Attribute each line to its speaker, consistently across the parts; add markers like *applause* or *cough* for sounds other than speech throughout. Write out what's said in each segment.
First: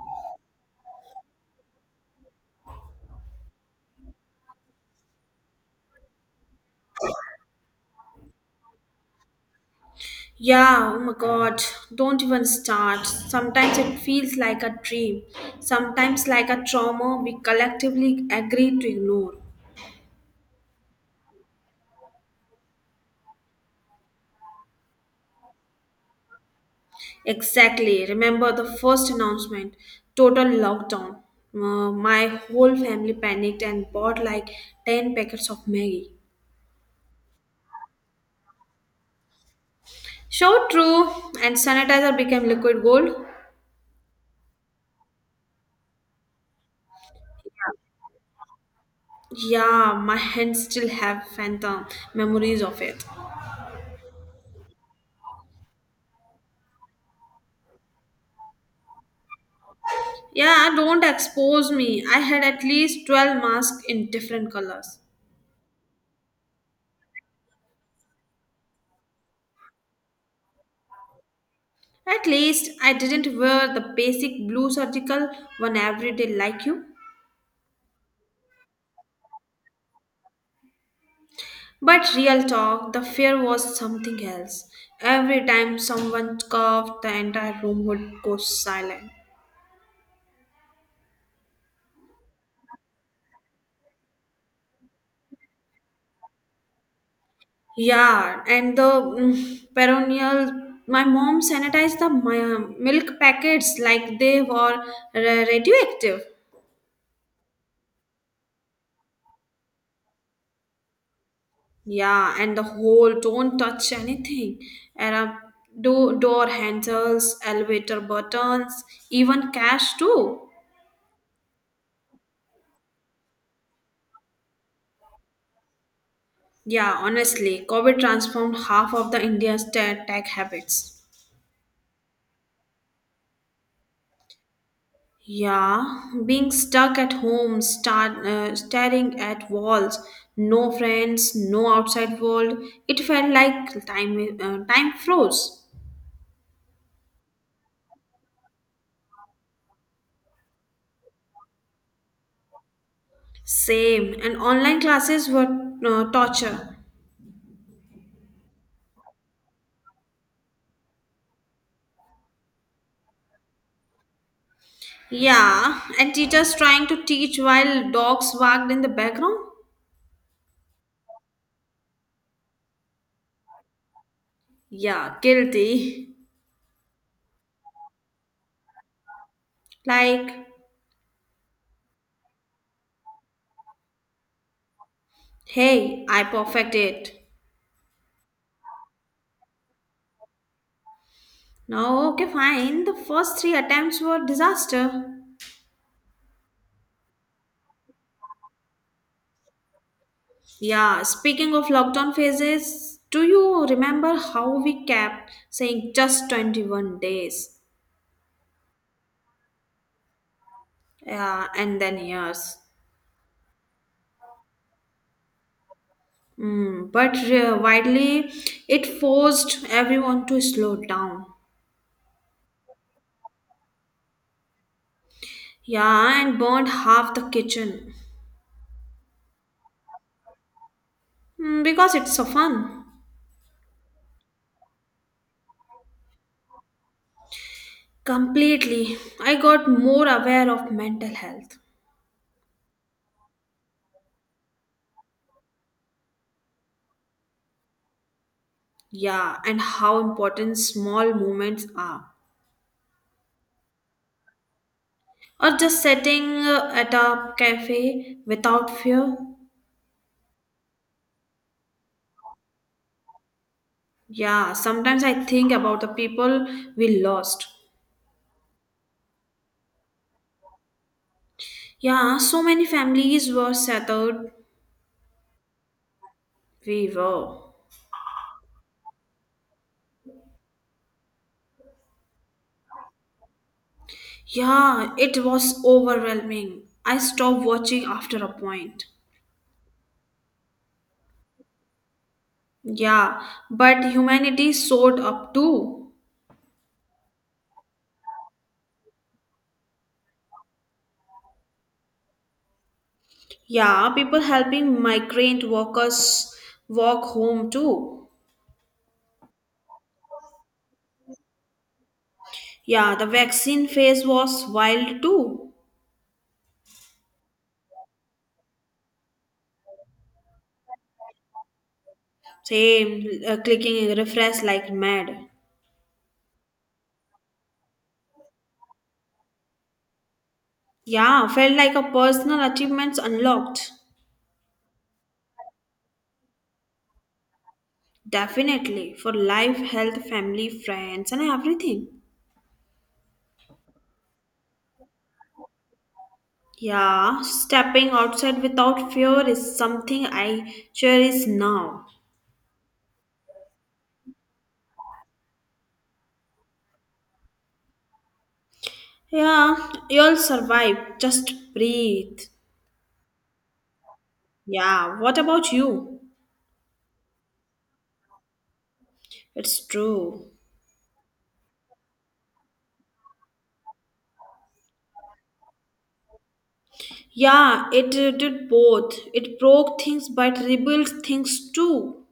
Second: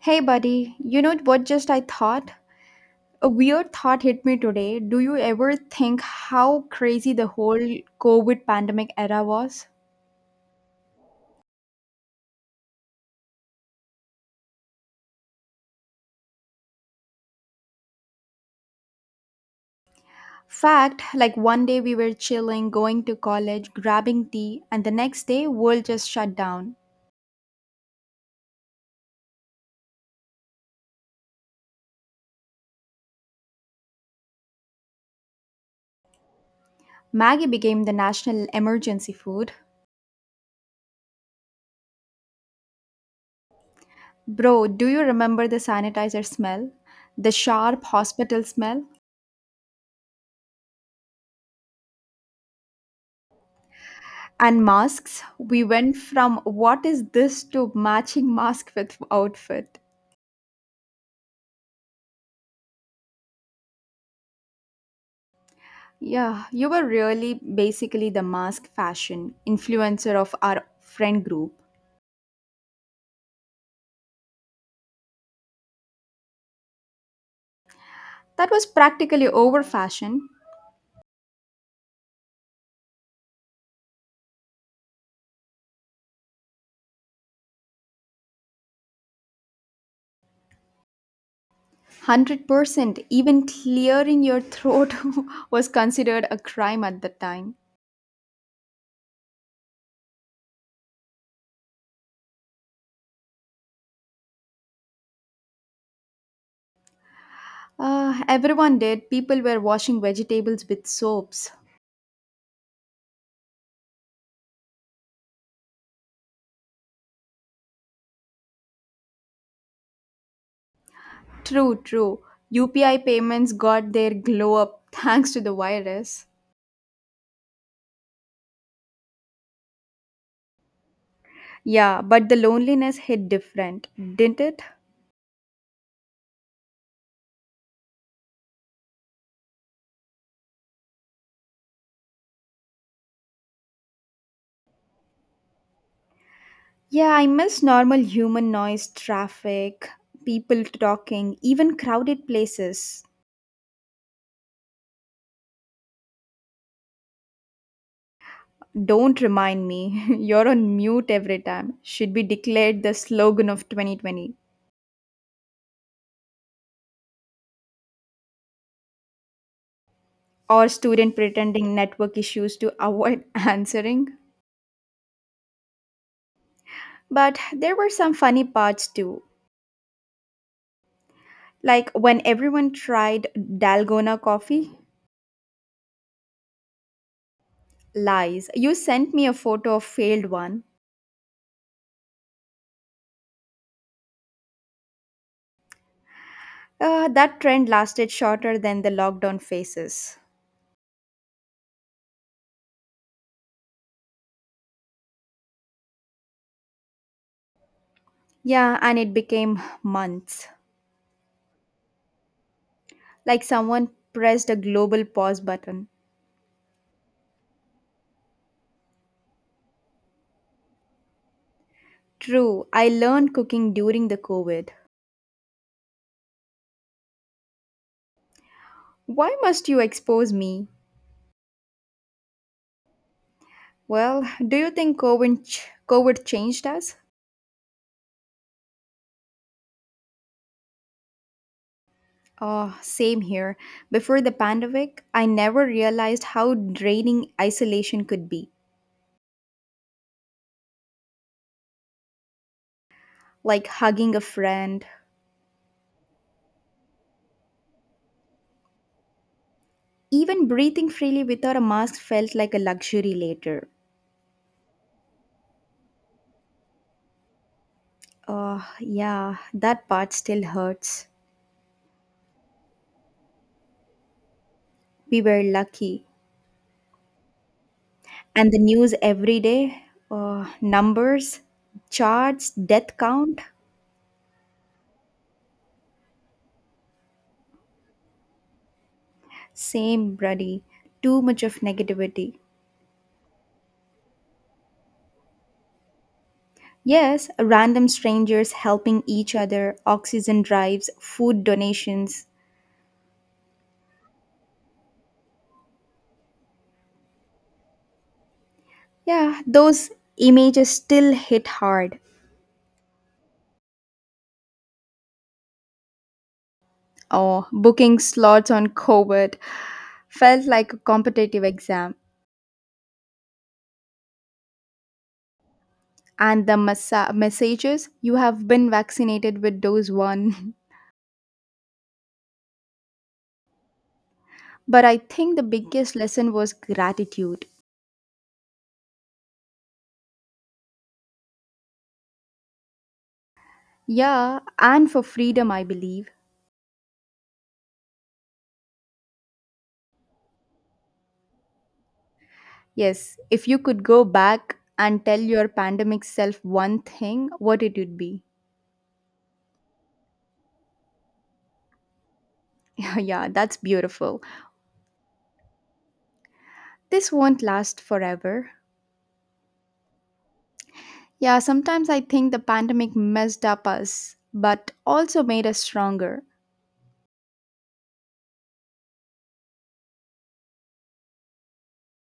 Speaker 1: Hey, buddy, you know what just I thought? A weird thought hit me today. Do you ever think how crazy the whole COVID pandemic era was?
Speaker 2: Yeah, oh my god, don't even start. Sometimes it feels like a dream, sometimes like a trauma we collectively agree to ignore.
Speaker 1: Fact, like one day we were chilling, going to college, grabbing tea, and the next day world just shut down.
Speaker 2: Exactly, remember the first announcement total lockdown. My whole family panicked and bought like 10 packets of Maggie.
Speaker 1: Maggie became the national emergency food.
Speaker 2: So true, and sanitizer became liquid gold.
Speaker 1: Bro, do you remember the sanitizer smell? The sharp hospital smell?
Speaker 2: Yeah, my hands still have phantom memories of it.
Speaker 1: And masks? We went from what is this to matching mask with outfit.
Speaker 2: Yeah, don't expose me. I had at least 12 masks in different colors.
Speaker 1: Yeah, you were really basically the mask fashion influencer of our friend group.
Speaker 2: At least I didn't wear the basic blue surgical one every day like you.
Speaker 1: That was practically over fashion.
Speaker 2: But real talk, the fear was something else. Every time someone coughed, the entire room would go silent.
Speaker 1: 100% even clearing your throat *laughs* was considered a crime at the time.
Speaker 2: Yeah, and the perennial. My mom sanitized the milk packets like they were radioactive.
Speaker 1: Everyone did. People were washing vegetables with soaps.
Speaker 2: Yeah, and the whole don't touch anything. And do door handles, elevator buttons, even cash too.
Speaker 1: True, true. UPI payments got their glow up *laughs* thanks to the virus.
Speaker 2: Yeah, honestly, COVID transformed half of the India's tech habits.
Speaker 1: Yeah, but the loneliness hit different, didn't it?
Speaker 2: Yeah, being stuck at home, start staring at walls, no friends, no outside world. It felt like time froze.
Speaker 1: Yeah, I miss normal human noise, traffic, people talking, even crowded places.
Speaker 2: Same, and online classes were torture.
Speaker 1: Don't remind me. *laughs* You're on mute every time. Should be declared the slogan of 2020.
Speaker 2: Yeah, and teachers trying to teach while dogs wagged in the background?
Speaker 1: Or student pretending network issues to avoid *laughs* answering.
Speaker 2: Yeah, guilty.
Speaker 1: But there were some funny parts too.
Speaker 2: Like,
Speaker 1: Like when everyone tried Dalgona coffee.
Speaker 2: hey, I perfect it.
Speaker 1: Lies. You sent me a photo of failed one.
Speaker 2: No, okay, fine. The first three attempts were disaster.
Speaker 1: That trend lasted shorter than the lockdown phases.
Speaker 2: Yeah, speaking of lockdown phases, do you remember how we kept saying just 21 days?
Speaker 1: Yeah, and it became months.
Speaker 2: Yeah, and then years.
Speaker 1: Like someone pressed a global pause button.
Speaker 2: But widely, it forced everyone to slow down.
Speaker 1: True, I learned cooking during the COVID.
Speaker 2: Yeah, and burned half the kitchen.
Speaker 1: Why must you expose me?
Speaker 2: Because it's so fun.
Speaker 1: Well, do you think COVID changed us?
Speaker 2: Completely. I got more aware of mental health.
Speaker 1: Oh, same here. Before the pandemic, I never realized how draining isolation could be.
Speaker 2: Yeah, and how important small moments are.
Speaker 1: Like hugging a friend,
Speaker 2: Or just sitting at a cafe without fear.
Speaker 1: even breathing freely without a mask felt like a luxury later.
Speaker 2: Yeah, sometimes I think about the people we lost.
Speaker 1: Oh, yeah, that part still hurts.
Speaker 2: Yeah, so many families were settled.
Speaker 1: We were lucky.
Speaker 2: We were.
Speaker 1: And the news every day, numbers, charts, death count.
Speaker 2: Yeah, it was overwhelming. I stopped watching after a point.
Speaker 1: Same, bloody too much of negativity.
Speaker 2: Yeah, but humanity showed up too.
Speaker 1: Yes, random strangers helping each other, oxygen drives, food donations.
Speaker 2: Yeah, people helping migrant workers walk home too.
Speaker 1: Yeah, those images still hit hard.
Speaker 2: Yeah, the vaccine phase was wild too.
Speaker 1: Oh, booking slots on covid felt like a competitive exam.
Speaker 2: Same, clicking refresh like mad.
Speaker 1: And the messages you have been vaccinated with dose 1.
Speaker 2: Yeah, felt like a personal achievements unlocked.
Speaker 1: *laughs* But I think the biggest lesson was gratitude.
Speaker 2: Definitely, for life, health, family, friends, and everything.
Speaker 1: Yeah, and for freedom, I believe.
Speaker 2: Yeah, stepping outside without fear is something I cherish now.
Speaker 1: Yes, if you could go back and tell your pandemic self one thing, what it would be.
Speaker 2: Yeah, you'll survive. Just breathe.
Speaker 1: *laughs* Yeah, that's beautiful.
Speaker 2: Yeah, what about you?
Speaker 1: This won't last forever.
Speaker 2: It's true.
Speaker 1: Yeah, sometimes I think the pandemic messed up us, but also made us stronger.
Speaker 2: Yeah, it did both. It broke things but rebuilt things too.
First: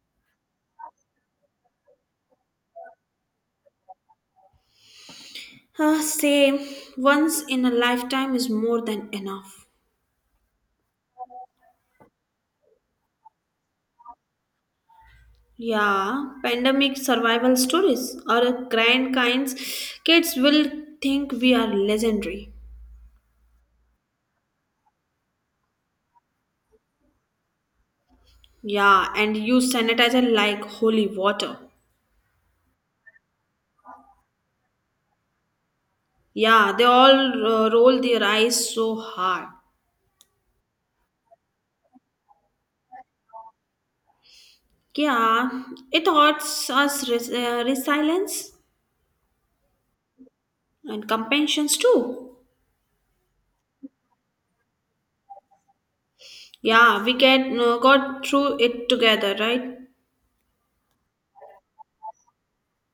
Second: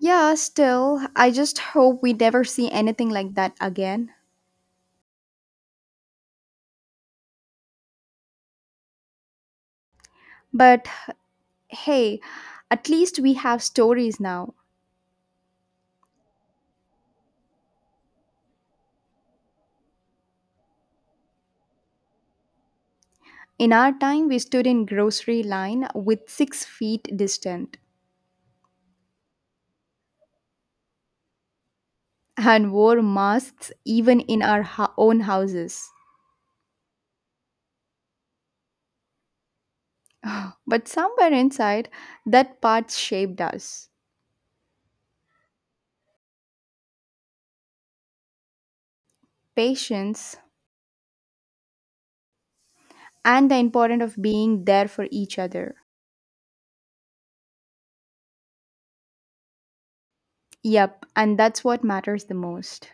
Speaker 1: Yeah, still, I just hope we never see anything like that again.
Speaker 2: Uh, say, Once in a lifetime is more than enough.
Speaker 1: But hey, at least we have stories now.
Speaker 2: Yeah, pandemic survival stories or grand kinds. Kids will think we are legendary.
Speaker 1: In our time, we stood in grocery line with 6 feet distant.
Speaker 2: Yeah, and use sanitizer like holy water.
Speaker 1: And wore masks even in our own houses.
Speaker 2: Yeah, they all roll their eyes so hard.
Speaker 1: But somewhere inside, that part shaped us,
Speaker 2: Yeah, it hurts us resilience.
Speaker 1: patience,
Speaker 2: And companions too.
Speaker 1: and the importance of being there for each other.
Speaker 2: Yeah, we get got through it together, right?
Speaker 1: Yep, and that's what matters the most.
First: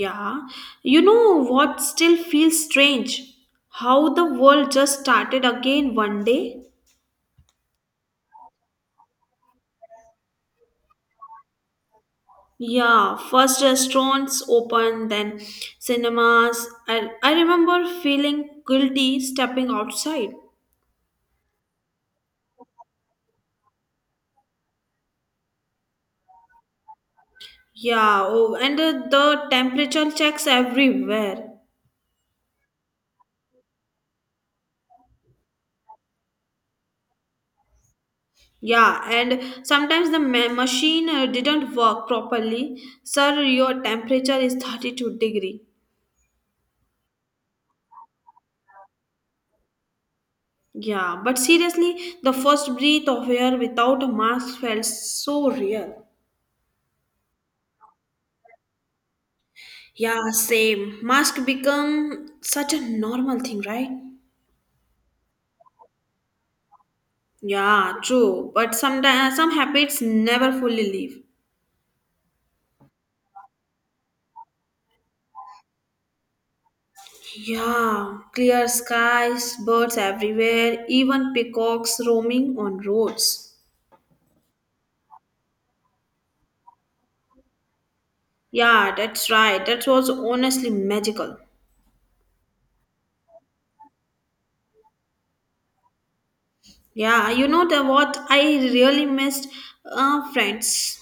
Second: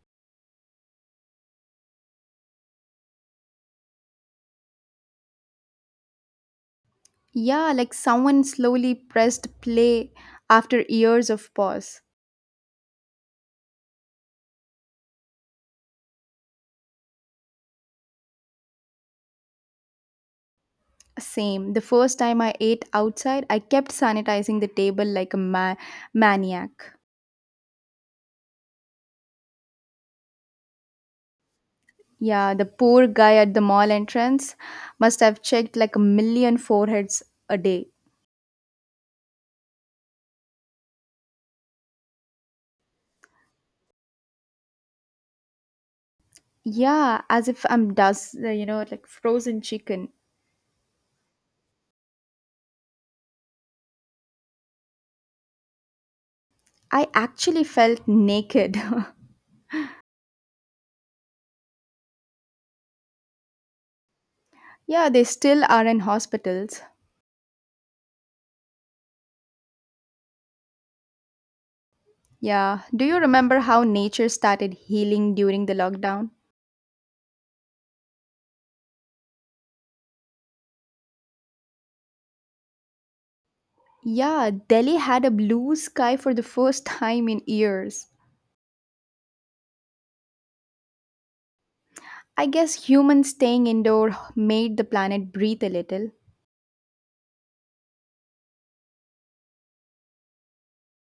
Speaker 2: Yeah, you know what still feels strange, how the world just started again one day.
Speaker 1: Yeah, like someone slowly pressed play after years of pause.
Speaker 2: Yeah, first restaurants opened, then cinemas. I remember feeling guilty stepping outside.
Speaker 1: Same. The first time I ate outside, I kept sanitizing the table like a maniac.
Speaker 2: Yeah, and the temperature checks everywhere.
Speaker 1: Yeah, the poor guy at the mall entrance must have checked like a million foreheads a day.
Speaker 2: Yeah, and sometimes the machine didn't work properly. Sir, your temperature is 32 degree.
Speaker 1: Yeah, as if I'm dust, like frozen chicken.
Speaker 2: Yeah, but seriously, the first breath of air without a mask felt so real.
Speaker 1: I actually felt naked.
Speaker 2: Yeah, same. Mask become such a normal thing, right?
Speaker 1: *laughs* Yeah, they still are in hospitals.
Speaker 2: Yeah, true. But sometimes some habits never fully leave.
Speaker 1: Yeah, do you remember how nature started healing during the lockdown?
Speaker 2: Yeah, clear skies, birds everywhere, even peacocks roaming on roads.
Speaker 1: Yeah, Delhi had a blue sky for the first time in years.
Speaker 2: Yeah, that's right. That was honestly magical.
Speaker 1: I guess humans staying indoor made the planet breathe a little.
Speaker 2: Yeah, you know the what I really missed, friends.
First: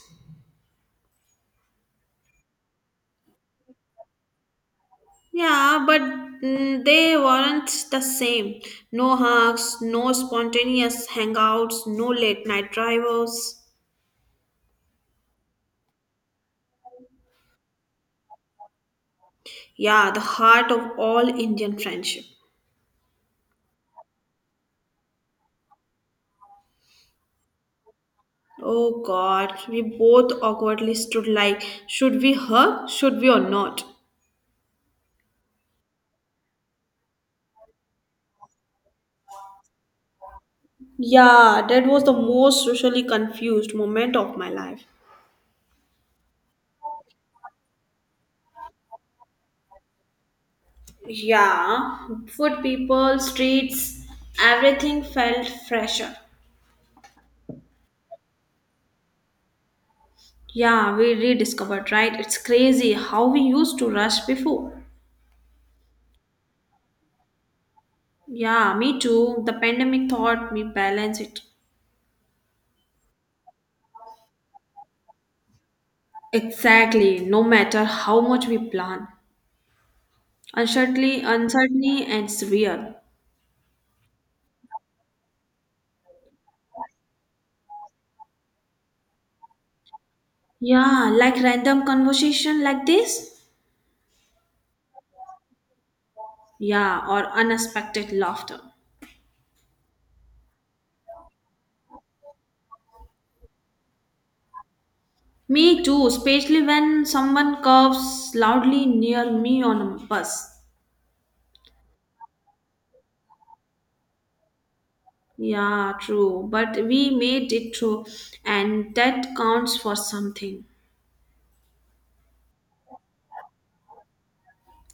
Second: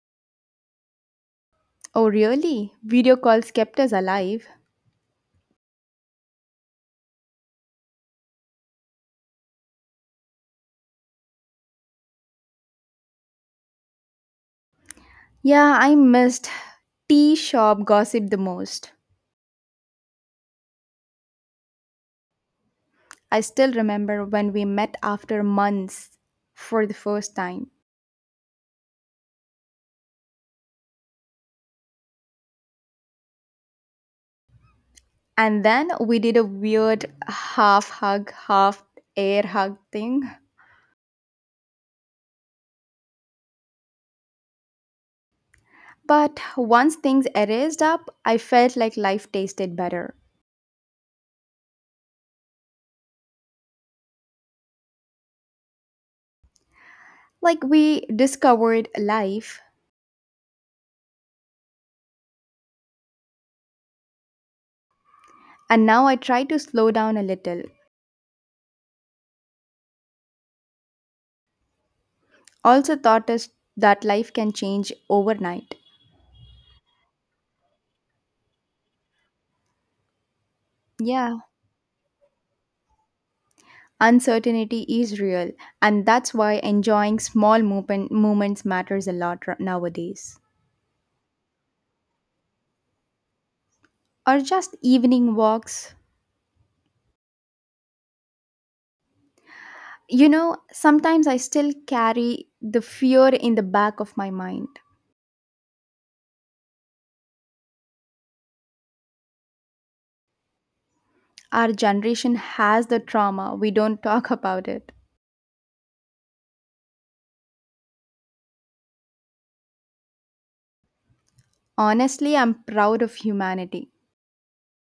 Speaker 1: Oh, really? Video calls kept us alive.
Speaker 2: Yeah, but they weren't the same. No hugs, no spontaneous hangouts, no late night drivers.
Speaker 1: Yeah, I missed tea shop gossip the most.
Speaker 2: Yeah, the heart of all Indian friendship.
Speaker 1: I still remember when we met after months for the first time.
Speaker 2: Oh God, we both awkwardly stood like, should we hug? Should we or not?
Speaker 1: And then we did a weird half hug, half air hug thing.
Speaker 2: Yeah, that was the most socially confused moment of my life.
Speaker 1: But once things erased up, I felt like life tasted better.
Speaker 2: Yeah, food, people, streets, everything felt fresher.
Speaker 1: Like we discovered life,
Speaker 2: Yeah, we rediscovered, right? It's crazy how we used to rush before.
Speaker 1: and now I try to slow down a little.
Speaker 2: Yeah, me too. The pandemic taught me balance it.
Speaker 1: Also, taught us that life can change overnight.
Speaker 2: Exactly, no matter how much we plan. Uncertainty,
Speaker 1: Yeah.
Speaker 2: uncertainty and severe.
Speaker 1: Uncertainty is real, and that's why enjoying small movements matters a lot nowadays.
Speaker 2: Yeah, like random conversation like this.
Speaker 1: Or just evening walks.
Speaker 2: Yeah, or unexpected laughter.
Speaker 1: You know, sometimes I still carry the fear in the back of my mind.
Speaker 2: Me too, especially when someone coughs loudly near me on a bus.
Speaker 1: Our generation has the trauma, we don't *laughs* talk about it.
Speaker 2: Yeah, true. But we made it through, and that counts for something.
Speaker 1: Honestly, I'm proud of humanity.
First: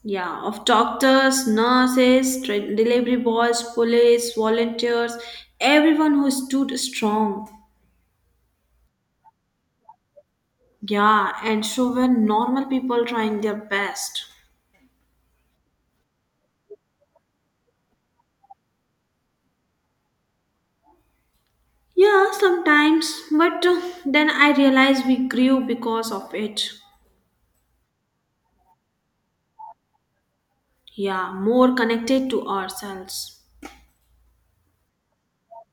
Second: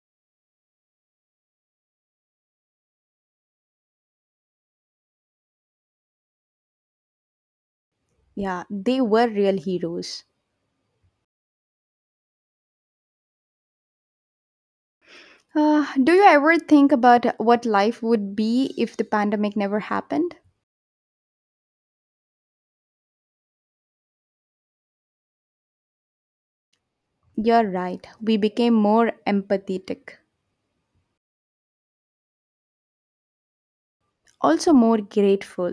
Speaker 2: Yeah, of doctors, nurses, delivery boys, police, volunteers, everyone who stood strong.
Speaker 1: Yeah, they were real heroes.
Speaker 2: Yeah, and so were normal people trying their best.
Speaker 1: Do you ever think about what life would be if the pandemic never happened?
Speaker 2: Yeah, sometimes, but then I realized we grew because of it.
Speaker 1: You're right. We became more empathetic,
Speaker 2: Yeah, more connected to ourselves
Speaker 1: also more grateful.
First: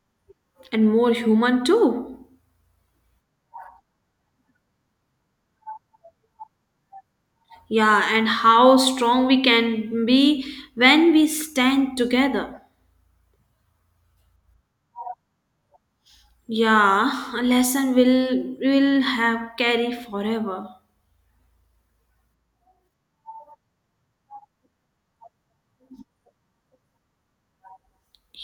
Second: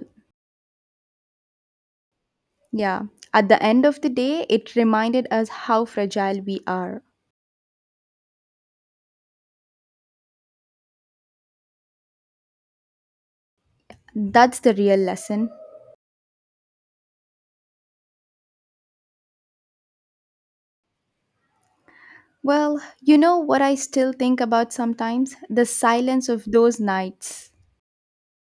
Speaker 2: and more human too.
Speaker 1: Yeah. At the end of the day, it reminded us how fragile we are.
Speaker 2: Yeah, and how strong we can be when we stand together.
Speaker 1: That's the real lesson.
Speaker 2: Yeah, a lesson will have carry forever.
Speaker 1: Well, you know what I still think about sometimes? The silence of those nights.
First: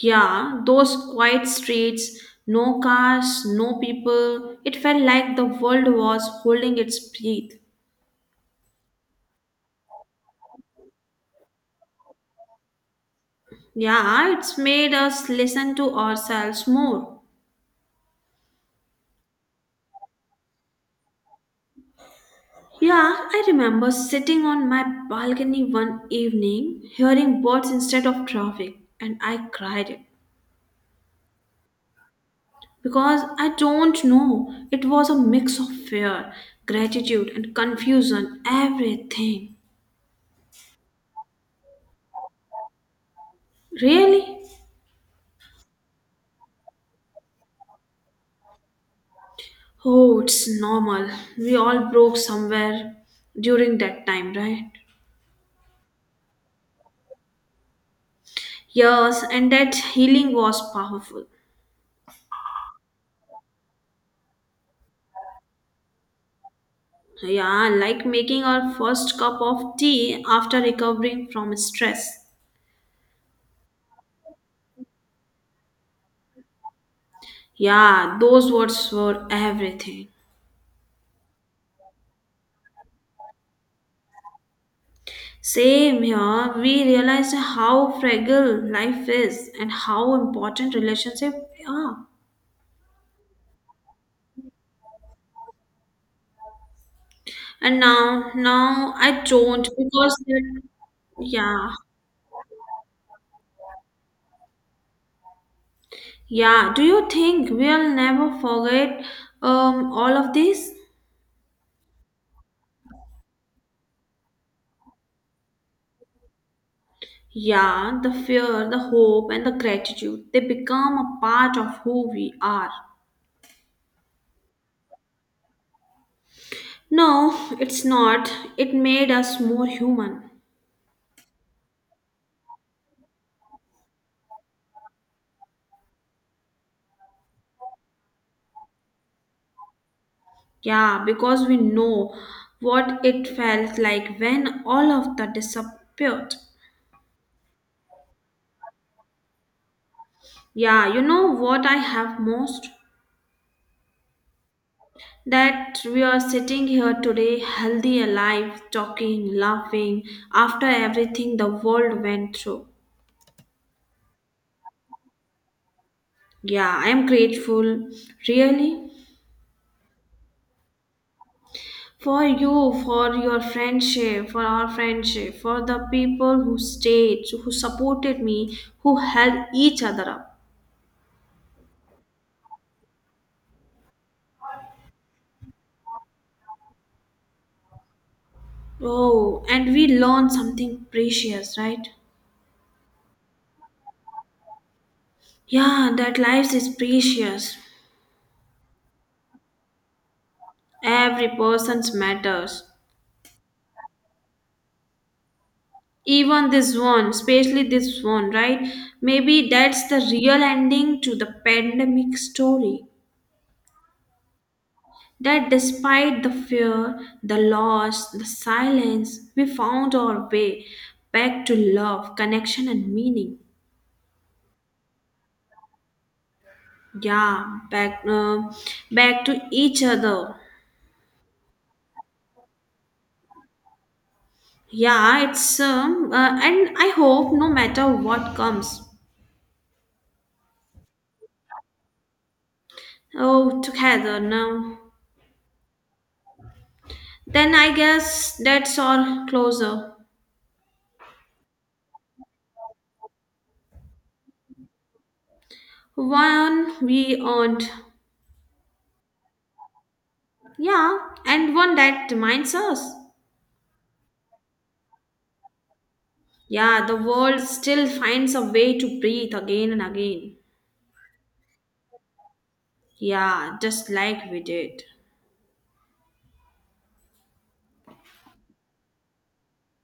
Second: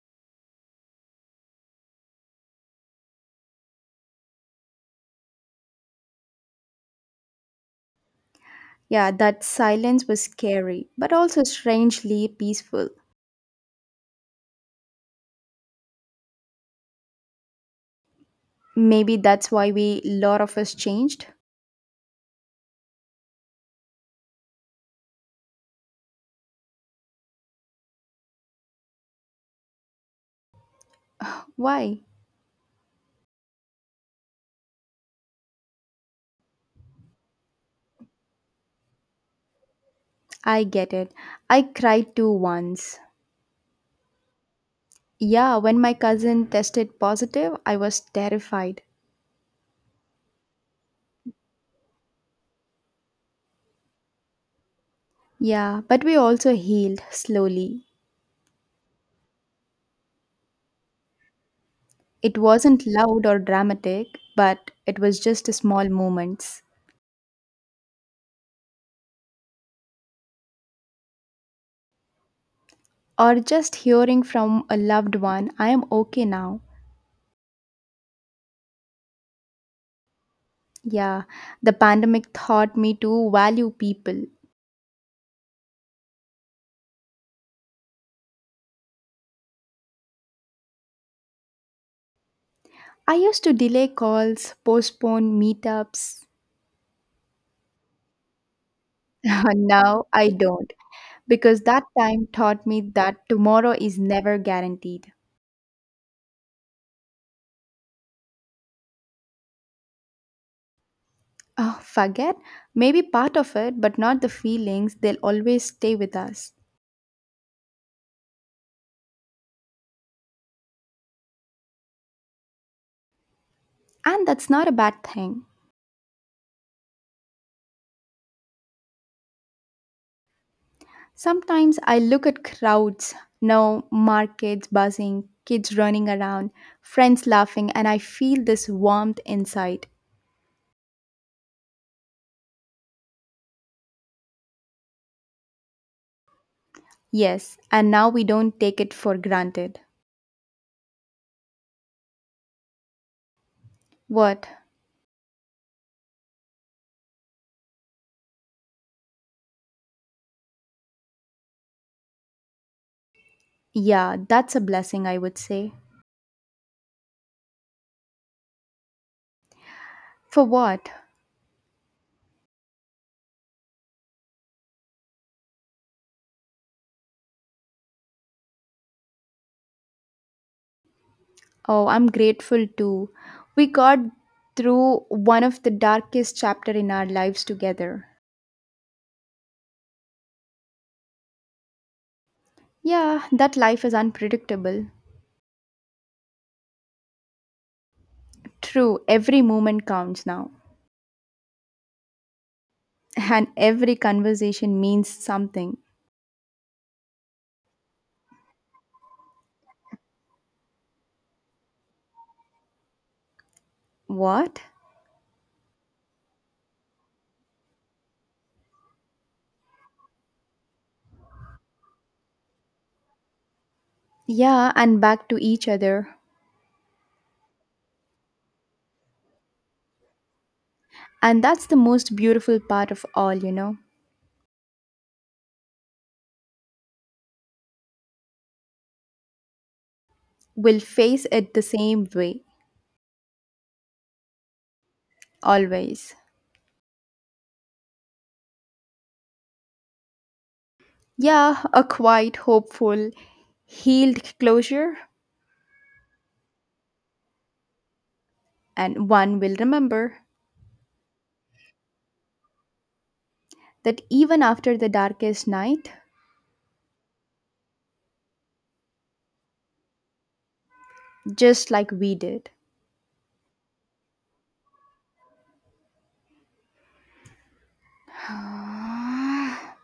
Speaker 2: Yeah, those quiet streets, no cars, no people. It felt like the world was holding its breath.
Speaker 1: Yeah, that silence was scary, but also strangely peaceful.
Speaker 2: Yeah, it's made us listen to ourselves more.
Speaker 1: Maybe that's why we, lot of us, changed.
Speaker 2: Yeah, I remember sitting on my balcony one evening, hearing birds instead of traffic, and I cried it
Speaker 1: Why?
Speaker 2: because I don't know. It was a mix of fear, gratitude, and confusion, everything.
Speaker 1: I get it. I cried too once.
Speaker 2: Really?
Speaker 1: Yeah, when my cousin tested positive, I was terrified.
Speaker 2: Oh, it's normal. We all broke somewhere during that time, right?
Speaker 1: Yeah, but we also healed slowly.
Speaker 2: Yes, and that healing was powerful.
Speaker 1: It wasn't loud or dramatic, but it was just small moments.
Speaker 2: Yeah, like making our first cup of tea after recovering from stress.
Speaker 1: Or just hearing from a loved one, I am okay now.
Speaker 2: Yeah, those words were everything.
Speaker 1: Yeah, the pandemic taught me to value people.
Speaker 2: Same here, we realized how fragile life is and how important relationships are.
Speaker 1: I used to delay calls, postpone meetups.
Speaker 2: And now, now I don't
Speaker 1: *laughs* Now
Speaker 2: because,
Speaker 1: I don't, because
Speaker 2: yeah,
Speaker 1: that time taught me that tomorrow is never guaranteed.
Speaker 2: yeah. Do you think we'll never forget all of this?
Speaker 1: Oh, forget? Maybe part of it, but not the feelings. They'll always stay with us.
Speaker 2: Yeah, the fear, the hope, and the gratitude, they become a part of who we are.
Speaker 1: And that's not a bad thing.
Speaker 2: No, it's not. It made us more human.
Speaker 1: Sometimes I look at crowds now, markets buzzing, kids running around, friends laughing, and I feel this warmth inside.
Speaker 2: Yeah, because we know what it felt like when all of that disappeared.
Speaker 1: Yes, and now we don't take it for granted.
Speaker 2: Yeah, you know what I have most?
Speaker 1: What?
Speaker 2: That we are sitting here today, healthy, alive, talking, laughing, after everything the world went through.
Speaker 1: Yeah, that's a blessing, I would say.
Speaker 2: Yeah, I am grateful, really,
Speaker 1: For what?
Speaker 2: for you, for your friendship, for our friendship, for the people who stayed, who supported me, who held each other up.
Speaker 1: Oh, I'm grateful too. We got through one of the darkest chapter in our lives together.
Speaker 2: Oh, and we learn something precious, right?
Speaker 1: Yeah, that life is unpredictable.
Speaker 2: Yeah, that life is precious.
Speaker 1: True, every moment counts now.
Speaker 2: Every person's matters.
Speaker 1: And every conversation means something.
Speaker 2: Even this one, especially this one, right? Maybe that's the real ending to the pandemic story.
Speaker 1: What?
Speaker 2: That despite the fear, the loss, the silence, we found our way back to love, connection, and meaning.
Speaker 1: Yeah, and back to each other.
Speaker 2: Yeah, back to each other.
Speaker 1: And that's the most beautiful part of all.
Speaker 2: Yeah, it's and I hope no matter what comes,
Speaker 1: We'll face it the same way,
Speaker 2: oh, together now.
Speaker 1: always.
Speaker 2: Then I guess that's all closer.
Speaker 1: Yeah, a quiet, hopeful, healed closure,
Speaker 2: One we earned,
Speaker 1: and one will remember
Speaker 2: yeah, and one that reminds us.
Speaker 1: that even after the darkest night,
Speaker 2: Yeah, the world still finds a way to breathe again and again.
Speaker 1: just like we did.
Speaker 2: Yeah, just like we did.
Speaker 1: *sighs*